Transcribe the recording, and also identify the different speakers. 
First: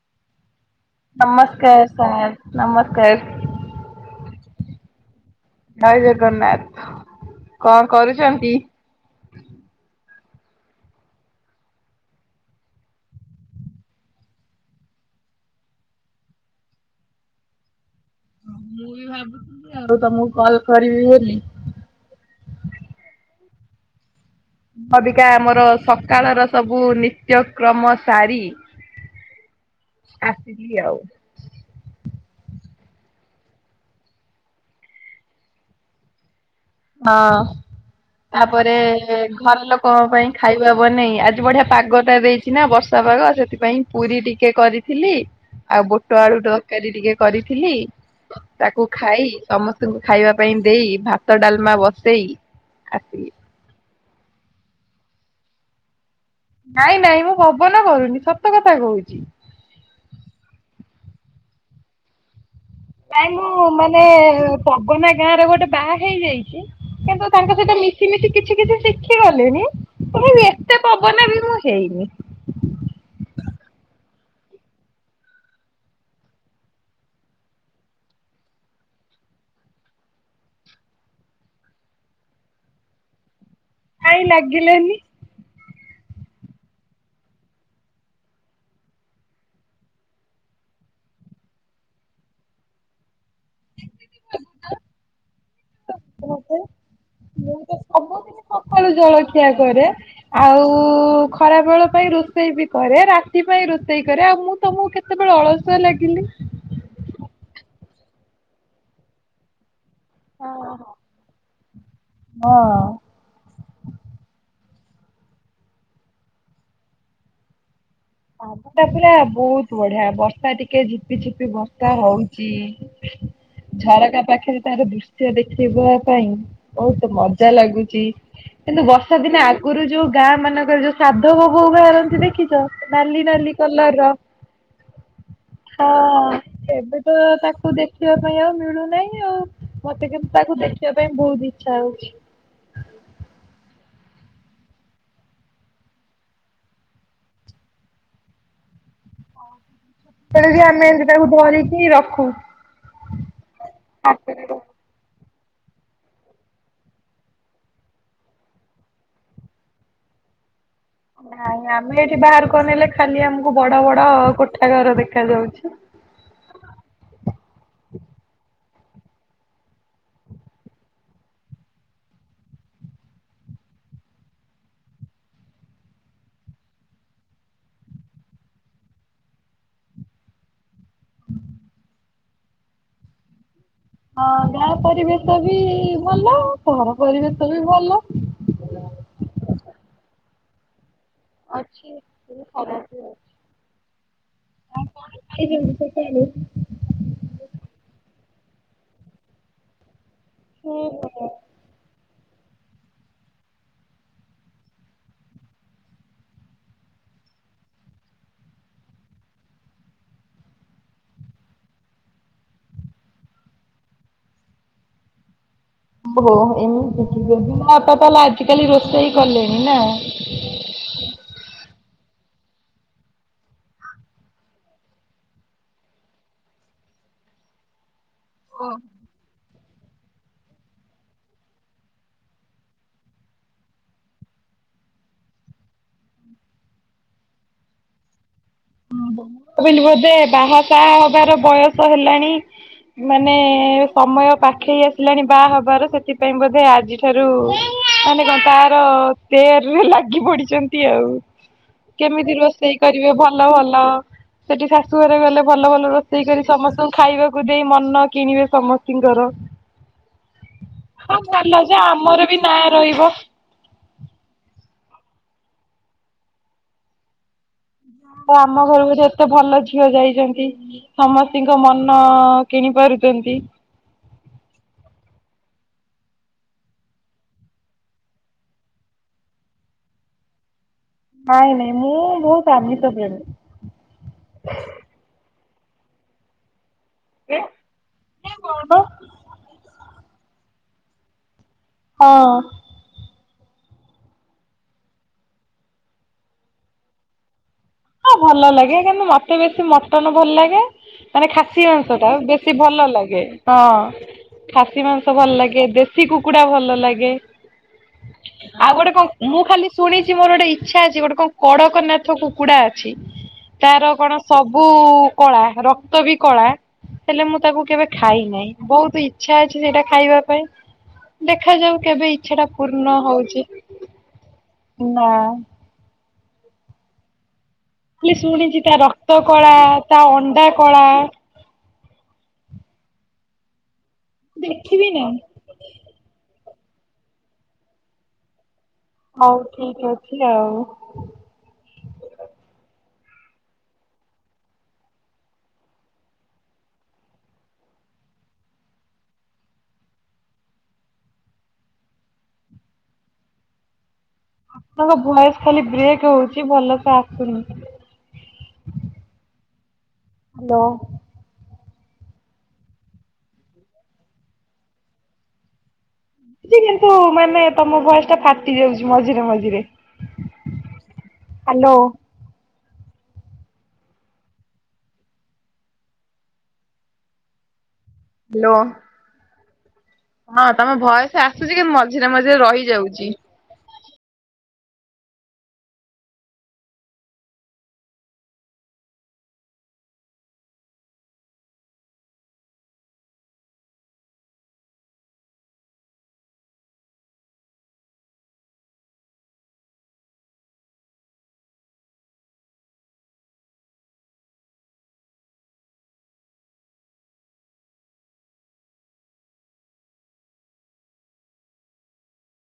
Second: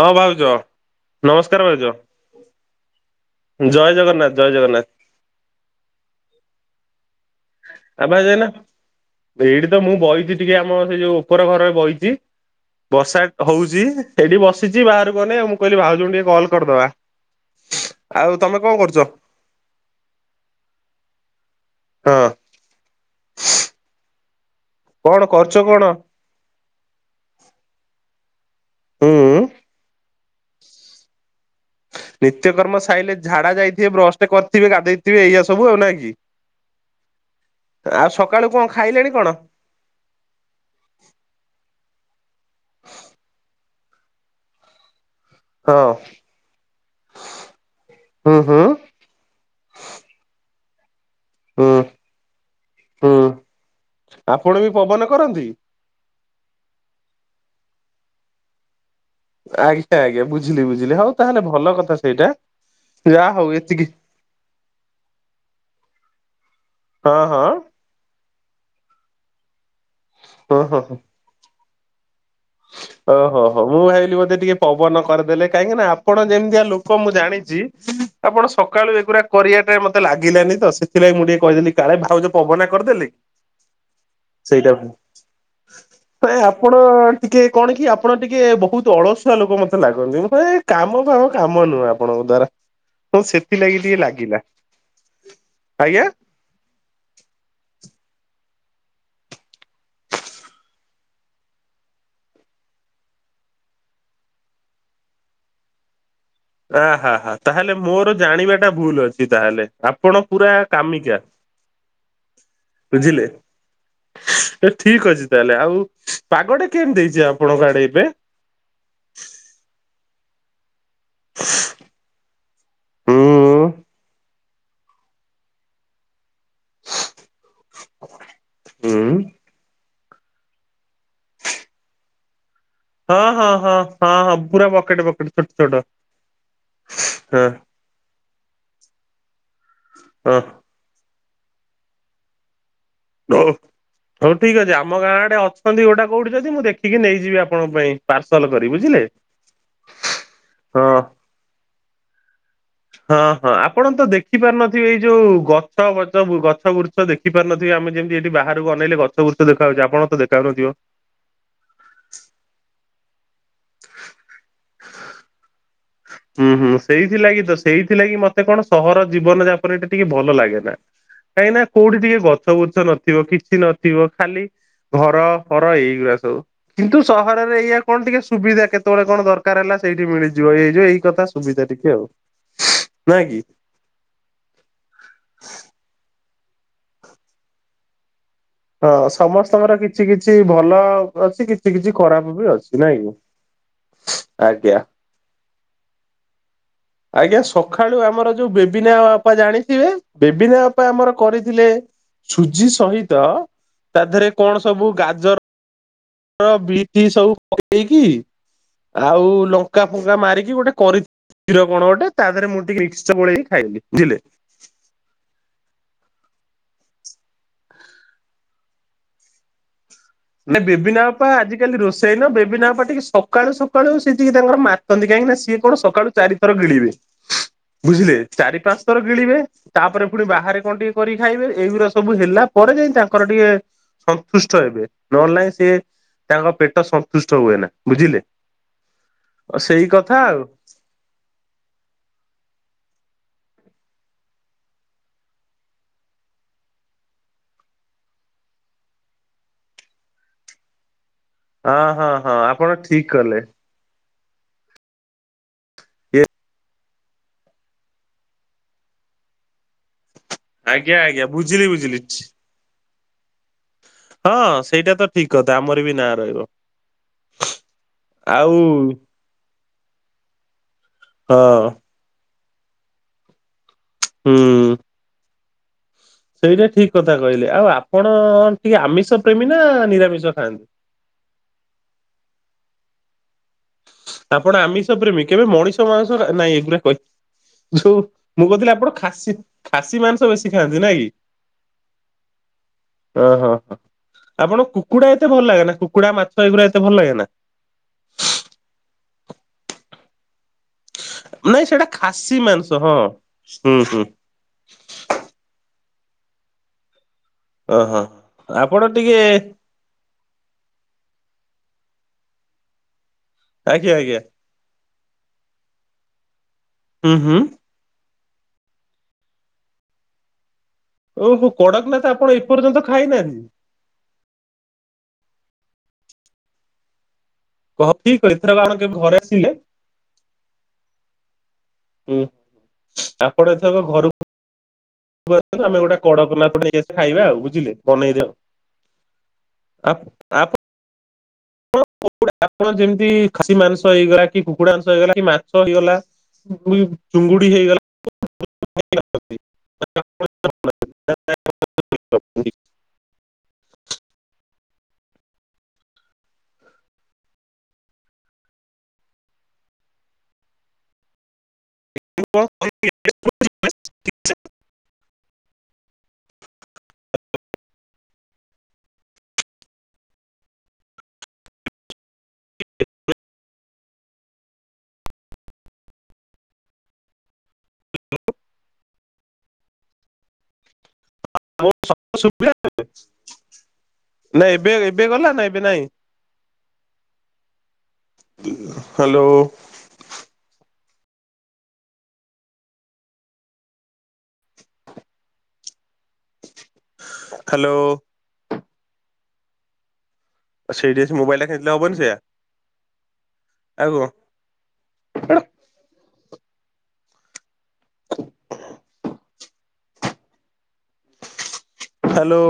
Speaker 1: ହଁ ଭାଉଜ ନମସ୍କାର ଭାଉଜ
Speaker 2: ସାର୍ ନମସ୍କାର
Speaker 1: ଜୟ ଜଗନ୍ନାଥ। ଜୟ ଜଗନ୍ନାଥ।
Speaker 2: ଜୟ ଜଗନ୍ନାଥ। କଣ
Speaker 1: ଆବଜ୍ ଆଇଲା
Speaker 2: କରୁଛନ୍ତି?
Speaker 1: ଭିଡ଼ ତ ମୁଁ ବହିଛି ଟିକେ ଆମ ସେଇ ଯୋଉ ଉପର ଘରରେ ବହିଛି ବର୍ଷା ହଉଛି ସେଠି ବସିଛି ବାହାରକୁ ଅନେଇ ଆଉ ମୁଁ କହିଲି ଭାଉଜ କୁ ଟିକେ କଲ କରିଦବା ଆଉ ତମେ କଣ
Speaker 2: ମୁଁ
Speaker 1: କରୁଚ
Speaker 2: ବି ଭାବୁଥିଲି ଆଉ ତମକୁ କଲ କରିବି ବୋଲି
Speaker 1: ହଁ। କଣ
Speaker 2: ଅବିକା
Speaker 1: କରୁଚ
Speaker 2: ଆମର
Speaker 1: କଣ?
Speaker 2: ସକାଳର ସବୁ ନିତ୍ୟକ୍ରମ ସାରି
Speaker 1: ହୁଁ।
Speaker 2: ଆସିଲି ଆଉ।
Speaker 1: ନିତ୍ୟକର୍ମ ସାଇଲେ ଝାଡା ଯାଇଥିବେ ବ୍ରସ ଟେ କରିଥିବେ ଗାଧେଇଥିବେ ଏଇଆ ସବୁ ଆଉ ନାଇଁ କି?
Speaker 2: ହଁ।
Speaker 1: ଆଉ ସକାଳୁ କଣ
Speaker 2: ତାପରେ
Speaker 1: ଖାଇଲେଣି କଣ
Speaker 2: ଘର ଲୋକଙ୍କ ପାଇଁ ଖାଇବା ବନେଇ ଆଜି ବଢିଆ ପାଗ। ଟା ଦେଇଛି ନା ବର୍ଷା ପାଗ ସେଥିପାଇଁ ପୁରି ଟିକେ କରିଥିଲି। ଆଉ
Speaker 1: ହଁ
Speaker 2: ବୁଟ ଆଳୁ ତରକାରୀ ଟିକେ କରିଥିଲି?
Speaker 1: ହୁଁ ହୁଁ
Speaker 2: ତାକୁ ଖାଇ ସମସ୍ତଙ୍କୁ ଖାଇବା ପାଇଁ ଦେଇ ଭାତ ଡାଲମା
Speaker 1: ହୁଁ
Speaker 2: ବସେଇ
Speaker 1: ହୁଁ।
Speaker 2: ଆସିଲି।
Speaker 1: ଆପଣ ବି ପବନ କରନ୍ତି?
Speaker 2: ନାଇଁ ନାଇଁ ମୁଁ ପବନ କରୁନି ସତ କଥା କହୁଛି।
Speaker 1: ଆଜ୍ଞା ଆଜ୍ଞା ବୁଝିଲି ବୁଝିଲି ହଉ ତାହେଲେ ଭଲ କଥା ସେଇଟା। ଯାହା
Speaker 2: ନାଇଁ
Speaker 1: ହଉ
Speaker 2: ମୁଁ
Speaker 1: ଏତିକି
Speaker 2: ମାନେ ପବନା ଗାଁ ର ଗୋଟେ ବାହା ହେଇଯାଇଛି।
Speaker 1: ହଁ
Speaker 2: କିନ୍ତୁ
Speaker 1: ହଁ
Speaker 2: ତାଙ୍କ ସହିତ ମିଶିମିଶି କିଛି କିଛି ଶିଖି ଗଲିଣି ତଥାପି
Speaker 1: ହଁ ହଁ
Speaker 2: ଏତେ
Speaker 1: ହଁ।
Speaker 2: ପବନ ବି ମୁଁ ହେଇନି।
Speaker 1: ଓହୋ ହୋ ମୁଁ ଭାବିଲି ବୋଧେ ଟିକେ ପବନ କରିଦେଲେ କାହିକି ନା ଆପଣ ଯେମିତିଆ ଲୋକ ମୁଁ ଜାଣିଛି ଆପଣ ସକାଳୁ ଏଗୁଡ଼ା କରିବାଟା ମତେ ଲାଗିଲାନି ତ ସେଥିଲାଗି ମୁଁ ଟିକେ କହିଦେଲି କାଳେ ଭାଉଜ ପବନା କରିଦେଲି କି?
Speaker 2: କାଇଁ ଲାଗିଲାନି?
Speaker 1: ତ ଆପଣ ଟିକେ କଣ କି ଆପଣ ଟିକେ ବହୁତ ଅଳସୁଆ ଲୋକ ମତେ ଲାଗନ୍ତି ମୁ କହିଲି କାମ କାମ କାମ ନୁହେଁ ଆପଣଙ୍କ [inaudible] ହଁ ସେଥିଲାଗି ଟିକେ ଲାଗିଲା ଆଜ୍ଞା।
Speaker 2: ମତେ। ମୁଁ ତ ସବୁ ସକାଳୁ ଜଳଖିଆ କରେ ଆଉ ଖରା ବେଳ ପାଇଁ ରୋଷେଇ ବି କରେ ରାତି ପାଇଁ ରୋଷେଇ କରେ ଆଉ ମୁଁ ତମକୁ କେତେବେଳେ ଅଳସୁଆ ଲାଗିଲି?
Speaker 1: ଅହ ହା ହା ତାହେଲେ ମୋର ଜାଣିବା ଟା ଭୁଲ ଅଛି ତାହେଲେ। ଆପଣ ପୁରା କାମିକା
Speaker 2: ହଁ।
Speaker 1: ବୁଝିଲେ ଠିକ ଅଛି ତାହେଲେ ଆଉ ପାଗଟା କେମତି ଦେଇଛି ଆପଣଙ୍କ ଆଡେ ଏବେ?
Speaker 2: ଆଗଟା ପୁରା ବହୁତ ବଢିଆ ବର୍ଷା ଟିକେ ଜ ଝିପି ଝିପି ବର୍ଷା ହଉଚ
Speaker 1: ହଁ
Speaker 2: ଝରକା ପାଖରେ ତାର ଦୃଶ୍ୟ ଦେଖେଇବା ପାଇଁ ବହୁତ ମଜା ଲାଗୁଛି କିନ୍ତୁ ବର୍ଷା ଦିନେ ଆ ଆଗୁରୁ ଯୋଉ ଗାଁ ମାନଙ୍କରେ ଯୋଉ ସାଧବ ବୋଉ ବାହାରନ୍ତି ଦେଖିଛ? ନାଲି
Speaker 1: ହଁ ହଁ
Speaker 2: ନାଲି କଲର ର
Speaker 1: ହଁ ହଁ ପୁରା ବକେଟ ବକେଟ ଛୋଟ ଛୋଟ
Speaker 2: ହଁ ଏବେ ତ
Speaker 1: ହଁ
Speaker 2: ତାକୁ ଦେଖିବା ପାଇଁ ଆଉ ମିଳୁନ ନାଇଁ ଆଉ, ମତେ କିନ୍ତୁ
Speaker 1: ହଁ।
Speaker 2: ତାକୁ ଦେଖିବା ପାଇଁ ବହୁତ ଇଚ୍ଛା ହଉଛି।
Speaker 1: ନୋ! ହଉ ଠିକ୍ ଅଛି। ଆମ ଗାଁ ଆଡେ ଅଛନ୍ତି, ଗୋଟା କୋଉଠି ଯଦି, ମୁଁ ଦେଖିକି ନେଇଯିବି ଆପଣଙ୍କ ପାଇଁ, ପାର୍ସଲ କରି ବୁଝିଲେ।
Speaker 2: ହଁ, ସେଇଟା ବି ଆମେ
Speaker 1: ହଁ।
Speaker 2: ଏମିତି ତାକୁ ଧରିକି ରଖୁ।
Speaker 1: ହଁ, ହଁ, ଆପଣ ତ ଦେଖି
Speaker 2: ହାତରେ ର
Speaker 1: ପାରୁନଥିବେ, ଏଇ ଯୋଉ କୁ ଗଛ ଗଛ ଗଛ ଗୃଛ ଦେଖି ପାରୁନଥିବେ। ଆମେ ଯେମିତି ଏଠି ବାହାରକୁ ଅନେଇଲେ ଗଛ ବ୍ରୁଛ ଦେଖାହଉଛି। ଆପଣ ଦେଖାଉ ନଥିବ।
Speaker 2: ନାଇଁ, ଆମେ ଏଠି ବାହାରକୁ ଅନେଇଲେ ଖାଲି ଆମକୁ ବଡ଼ ବଡ଼ କୋଠା ଘର ଦେଖା ଯାଉଛି।
Speaker 1: ହୁଁ, ହୁଁ, ସେଇଥିଲାଗି ତ ସେଇଥିଲାଗି ମତେ କଣ, ସହର ଜୀବନ ଯାପନ ଟା ଟିକେ ଭଲ ଲାଗେ ନା। କାହିଁକି ନା, କୋଉଠି ଟିକେ ଗଛ ଗୁଛ ନଥିବ। କିଛି ନଥିବ ଖାଲି ଘର ହର ଏଇଗୁଡା ସବୁ, କିନ୍ତୁ ସହରରେ ଏଇଆ କଣ ଟିକେ ସୁବିଧା କେତେବେଳେ କଣ ଦରକାର ହେଲା! ସେଇଠି ମିଳିଯିବ, ଏଇ ହେଇଯିବ, ଏଇ କଥା ସୁବିଧା ଟିକେ ଆଉ ନାଇଁ କି।
Speaker 2: ହଁ, ଗାଁ ପରିବେଶ ବି ଭଲ। ସହର ପରିବେଶ ବି ଭଲ।
Speaker 1: ହଁ, ସମସ୍ତଙ୍କର କିଛି କିଛି ଭଲ ଅଛି, କିଛି କିଛି ଖରାପ ବି ଅଛି। ନାଇଁ କି! ଆଜ୍ଞା
Speaker 2: [inaudible]
Speaker 1: ଆଜ୍ଞା, ସଖାଳୁ ଆମର ଯୋଉ ବେବିନା ଅପା ଜାଣିଥିବେ? ବେବିନା ଅପା ଆମର କରିଥିଲେ ସୁଜି ସହିତ ତା ଦେହରେ କଣ ସବୁ ଗାଜର ର ବିଟ୍ ସବୁ ପକେଇକି ଆଉ ଲଙ୍କା, ଫଙ୍କା ମାରିକି ଗୋଟେ କରି କ୍ଷୀର କଣ ଗଟେ, ତା ଦେହରେ ମୁଁ ଟିକେ ମିକ୍ସଚ ଗୋଳେଇକି ଖାଇଲି ଝିଲେ!
Speaker 2: ଓହ! ଏମିତି କି ବେବିନା ଅପା ତାହେଲେ, ଆଜି କାଲି ରୋଷେଇ କଲେଣି ନା!
Speaker 1: ନା ବେଭିିନାପା ଆଜିିକାଲି ରୋଷ୍ ସେଇନ ବେବିନା ଅପା ଟିକେ, ସକାଳୁ ସକାଳୁ ସିଏ ଟିକେ ତାଙ୍କର ମାତନ୍ତି। କାହିଁକି ନା, ସିଏ କଣ ସକାଳୁ ଚାରିଥର ଗିଳିବେ। ବୁଝିଲେ, ଚାରି ପାଞ୍ଚ ଥର ଗିଳିବେ। ତା'ପରେ ପୁଣି ବାହାରେ କଣ ଟିକେ କରିକି ଖାଇବେ। ଏଇଗୁରା ସବୁ ହେଲା ପରେ ଯାଇ, ତାଙ୍କର ଟିକେ ସନ୍ତୁଷ୍ଟ ହେବେ। ନହେଲେ, ସିଏ ତାଙ୍କ ପେଟ ସନ୍ତୁଷ୍ଟ ହୁଏନା। ବୁଝିଲେ!
Speaker 2: ହଁ, ଭାବିଲି
Speaker 1: ସେଇ
Speaker 2: ବୋଧେ!
Speaker 1: କଥା ଆଉ।
Speaker 2: ବାହା ସାାହା ହବାର ବୟସ ହେଲାଣି। ମାନେ ସମୟ ପାଖେଇ ଆସିଲାଣି ବାହା ହବାର ସେଥିପାଇଁ, ବୋଧେ ଆଜିଠାରୁ ମାନେ କଣ? ତାର ତେୟାର ରେ ଲାଗି ପଡିଛନ୍ତି ଆଉ।
Speaker 1: ହଁ ହଁ
Speaker 2: କେମିତି
Speaker 1: ହଁ ଆପଣ
Speaker 2: ରୋଷେଇ
Speaker 1: ଠିକ
Speaker 2: କରିବେ, ଭ
Speaker 1: କଲେ
Speaker 2: ଭଲ ଭଲ ସେଠି ଶାଶୁ ଘରେ ଗଲେ, ଭଲ ଭଲ ରୋଷେଇ କରି ସମସ୍ତଙ୍କୁ ଖାଇବାକୁ ଦେଇ ମନ କିଣିବେ ସମସ୍ତିଙ୍କର।
Speaker 1: ଆଜ୍ଞା
Speaker 2: ହଁ,
Speaker 1: ଆଜ୍ଞା
Speaker 2: ଭଲ
Speaker 1: ବୁଝିଲି
Speaker 2: ଯେ ଆମର
Speaker 1: ବୁଝିଲି।
Speaker 2: ବି ନାଁ ରହିବ।
Speaker 1: ହଁ, ସେଇଟା ତ ଠିକ୍ କଥା ଆମର ବି ନାଁ ରହିବ। ଆଉ
Speaker 2: ଆମ ଘରୁ ଗୋଟେ ଏତେ ଭଲ ଝିଅ ଯାଇଛନ୍ତି। ସମସ୍ତିଙ୍କ
Speaker 1: ହଁ
Speaker 2: ମନ-ଅ କିଣି ପାରୁଚନ୍ତି।
Speaker 1: ହୁଁ। ସେଇଟା ଠିକ୍ କଥା କହିଲେ ଆଉ, ଆପଣ ଟିକେ ଆମିଷ ପ୍ରେମି ନା ନିରାମିଷ ଖାଆନ୍ତି?
Speaker 2: ନାଇଁ ନାଇଁ ମୁଁ ବହୁତ ଆମିଷ ପ୍ରେମୀ।
Speaker 1: ଆପଣ ଆମିଷ ପ୍ରେମୀ! କେବେ ମଣିଷ ମାଂସ ଖା ନାଇଁ ଏଗୁରା କହି ଯୋଉ ମୁଁ କହୁଥିଲି,
Speaker 2: କଣ
Speaker 1: ଆପଣ ଖାସି ଖାସି ମାଂସ ବେଶୀ ଖାଆନ୍ତି ନାଇଁ କି?
Speaker 2: ହଁ।
Speaker 1: ଅ ହ ହ, ଆପଣ କୁକୁଡା ଏତେ ଭଲ ଲାଗେନା, କୁକୁଡା ମାଛ, ଏଇଗୁଡ଼ା ଏତେ ଭଲ ଲାଗେ ନା।
Speaker 2: ହଁ, ଭଲ ଲାଗେ କିନ୍ତୁ, ମତେ ବେଶୀ ମଟନ ଭଲ ଲାଗେ। ମାନେ ଖାସି
Speaker 1: ନାଇଁ ସେଇଟା
Speaker 2: ମାଂସ ଟା
Speaker 1: ଖାସି
Speaker 2: ବେଶୀ
Speaker 1: ମାଂସ
Speaker 2: ଭଲ
Speaker 1: ହଁ
Speaker 2: ଲାଗେ
Speaker 1: ହୁଁ ହୁଁ
Speaker 2: ହଁ। ଖାସି ମାଂସ ଭଲ ଲାଗେ ଦେଶୀ କୁକୁଡା ଭଲ ଲାଗେ।
Speaker 1: ଓହୋ।
Speaker 2: ଆଉ
Speaker 1: ଆପଣ
Speaker 2: ଗୋଟେ କଣ
Speaker 1: ଟିକେ
Speaker 2: ମୁଁ ଖାଲି ଶୁଣିଛି ମୋର ଗୋଟେ ଇଚ୍ଛା ଅଛି ଗୋଟେ କଣ କଡ଼କନାଥ କୁକୁଡା ଅଛି। ତାର
Speaker 1: ଆଜ୍ଞା
Speaker 2: କଣ
Speaker 1: ଆଜ୍ଞା
Speaker 2: ସବୁ କଳା ରକ୍ତ ବି କଳା
Speaker 1: ହୁଁ
Speaker 2: ହେଲେ ମୁଁ
Speaker 1: ହୁଁ
Speaker 2: ତାକୁ କେବେ ଖାଇ ଖାଇ ନେହିଁ ବହୁତ ଇଚ୍ଛା ଅଛି ସେଇଟା ଖାଇବା ପାଇଁ।
Speaker 1: ଓହୋ
Speaker 2: ଦେଖାଯାଉ
Speaker 1: କଡ଼କନାଥ
Speaker 2: କେବେ
Speaker 1: ଆପଣ
Speaker 2: ଇଚ୍ଛାଟା
Speaker 1: ଏପର୍ଯ୍ୟନ୍ତ
Speaker 2: ପୂର୍ଣ୍ଣ
Speaker 1: ଖାଇନାହାନ୍ତି?
Speaker 2: ହଉଛି? ନା।
Speaker 1: କହ
Speaker 2: ହେ
Speaker 1: ଠିକ ଏଥରକ
Speaker 2: ଶୁଣିଛି
Speaker 1: ଆପଣ
Speaker 2: ତା
Speaker 1: କେବେ
Speaker 2: ରକ୍ତ
Speaker 1: ଘରେ ଆସିଲେ
Speaker 2: କଳା, ତା ଅଣ୍ଡା କଳା
Speaker 1: ହୁଁ ଆପଣ ଏଥରକ
Speaker 2: ଦେଖିବି ନା।
Speaker 1: ଘରକୁ ଆମେ ଗୋଟେ କଡକନାଥ ନେଇକି ଆସିଲେ ଖାଇବା ଆଉ ବୁଝିଲେ ବନେଇ ଦେବେ।
Speaker 2: ହଉ ଠିକ ଅଛି ଆଉ।
Speaker 1: [unintelligible] ଆପଣ ଯେମିତି ଖାସି ମାଂସ ହେଇଗଲା କି କୁକୁଡ଼ା ମାଂସ ହେଇଗଲା କି ମାଛ ହେଇଗଲା [unintelligible] ଚିଙ୍ଗୁଡ଼ି ହେଇଗଲା [inaudible] [unintelligible]
Speaker 2: ଆପଣଙ୍କ ଭୟସ ଖାଲି ବ୍ରେକ୍ ହଉଛି ଭଲସେ ଆସୁନି। [inaudible] ହାଲୋ।
Speaker 1: [unintelligible]
Speaker 2: ଯେ କିନ୍ତୁ ମାନେ ତମ ଭଏସ୍ ଟା ଫାଟି ଯାଉଛି ମଝିରେ ମଝିରେ। ହାଲୋ। ହାଲୋ। ହଁ ତମ ଭଏସ୍ ଆସୁଛି କି ମଝିରେ ମଝିରେ ରହିଯାଉଚି।
Speaker 1: ନାଇଁ ଏବେ ଏବେ ଗଲା ନା ଏବେ ନାଇଁ। ହାଲୋ। ହାଲୋ। ସେଇଠି ସେ ମୋବାଇଲ [unintelligible] ହବନି ସେଇଆ ଆଉ କଣ ଏଟା ହାଲୋ।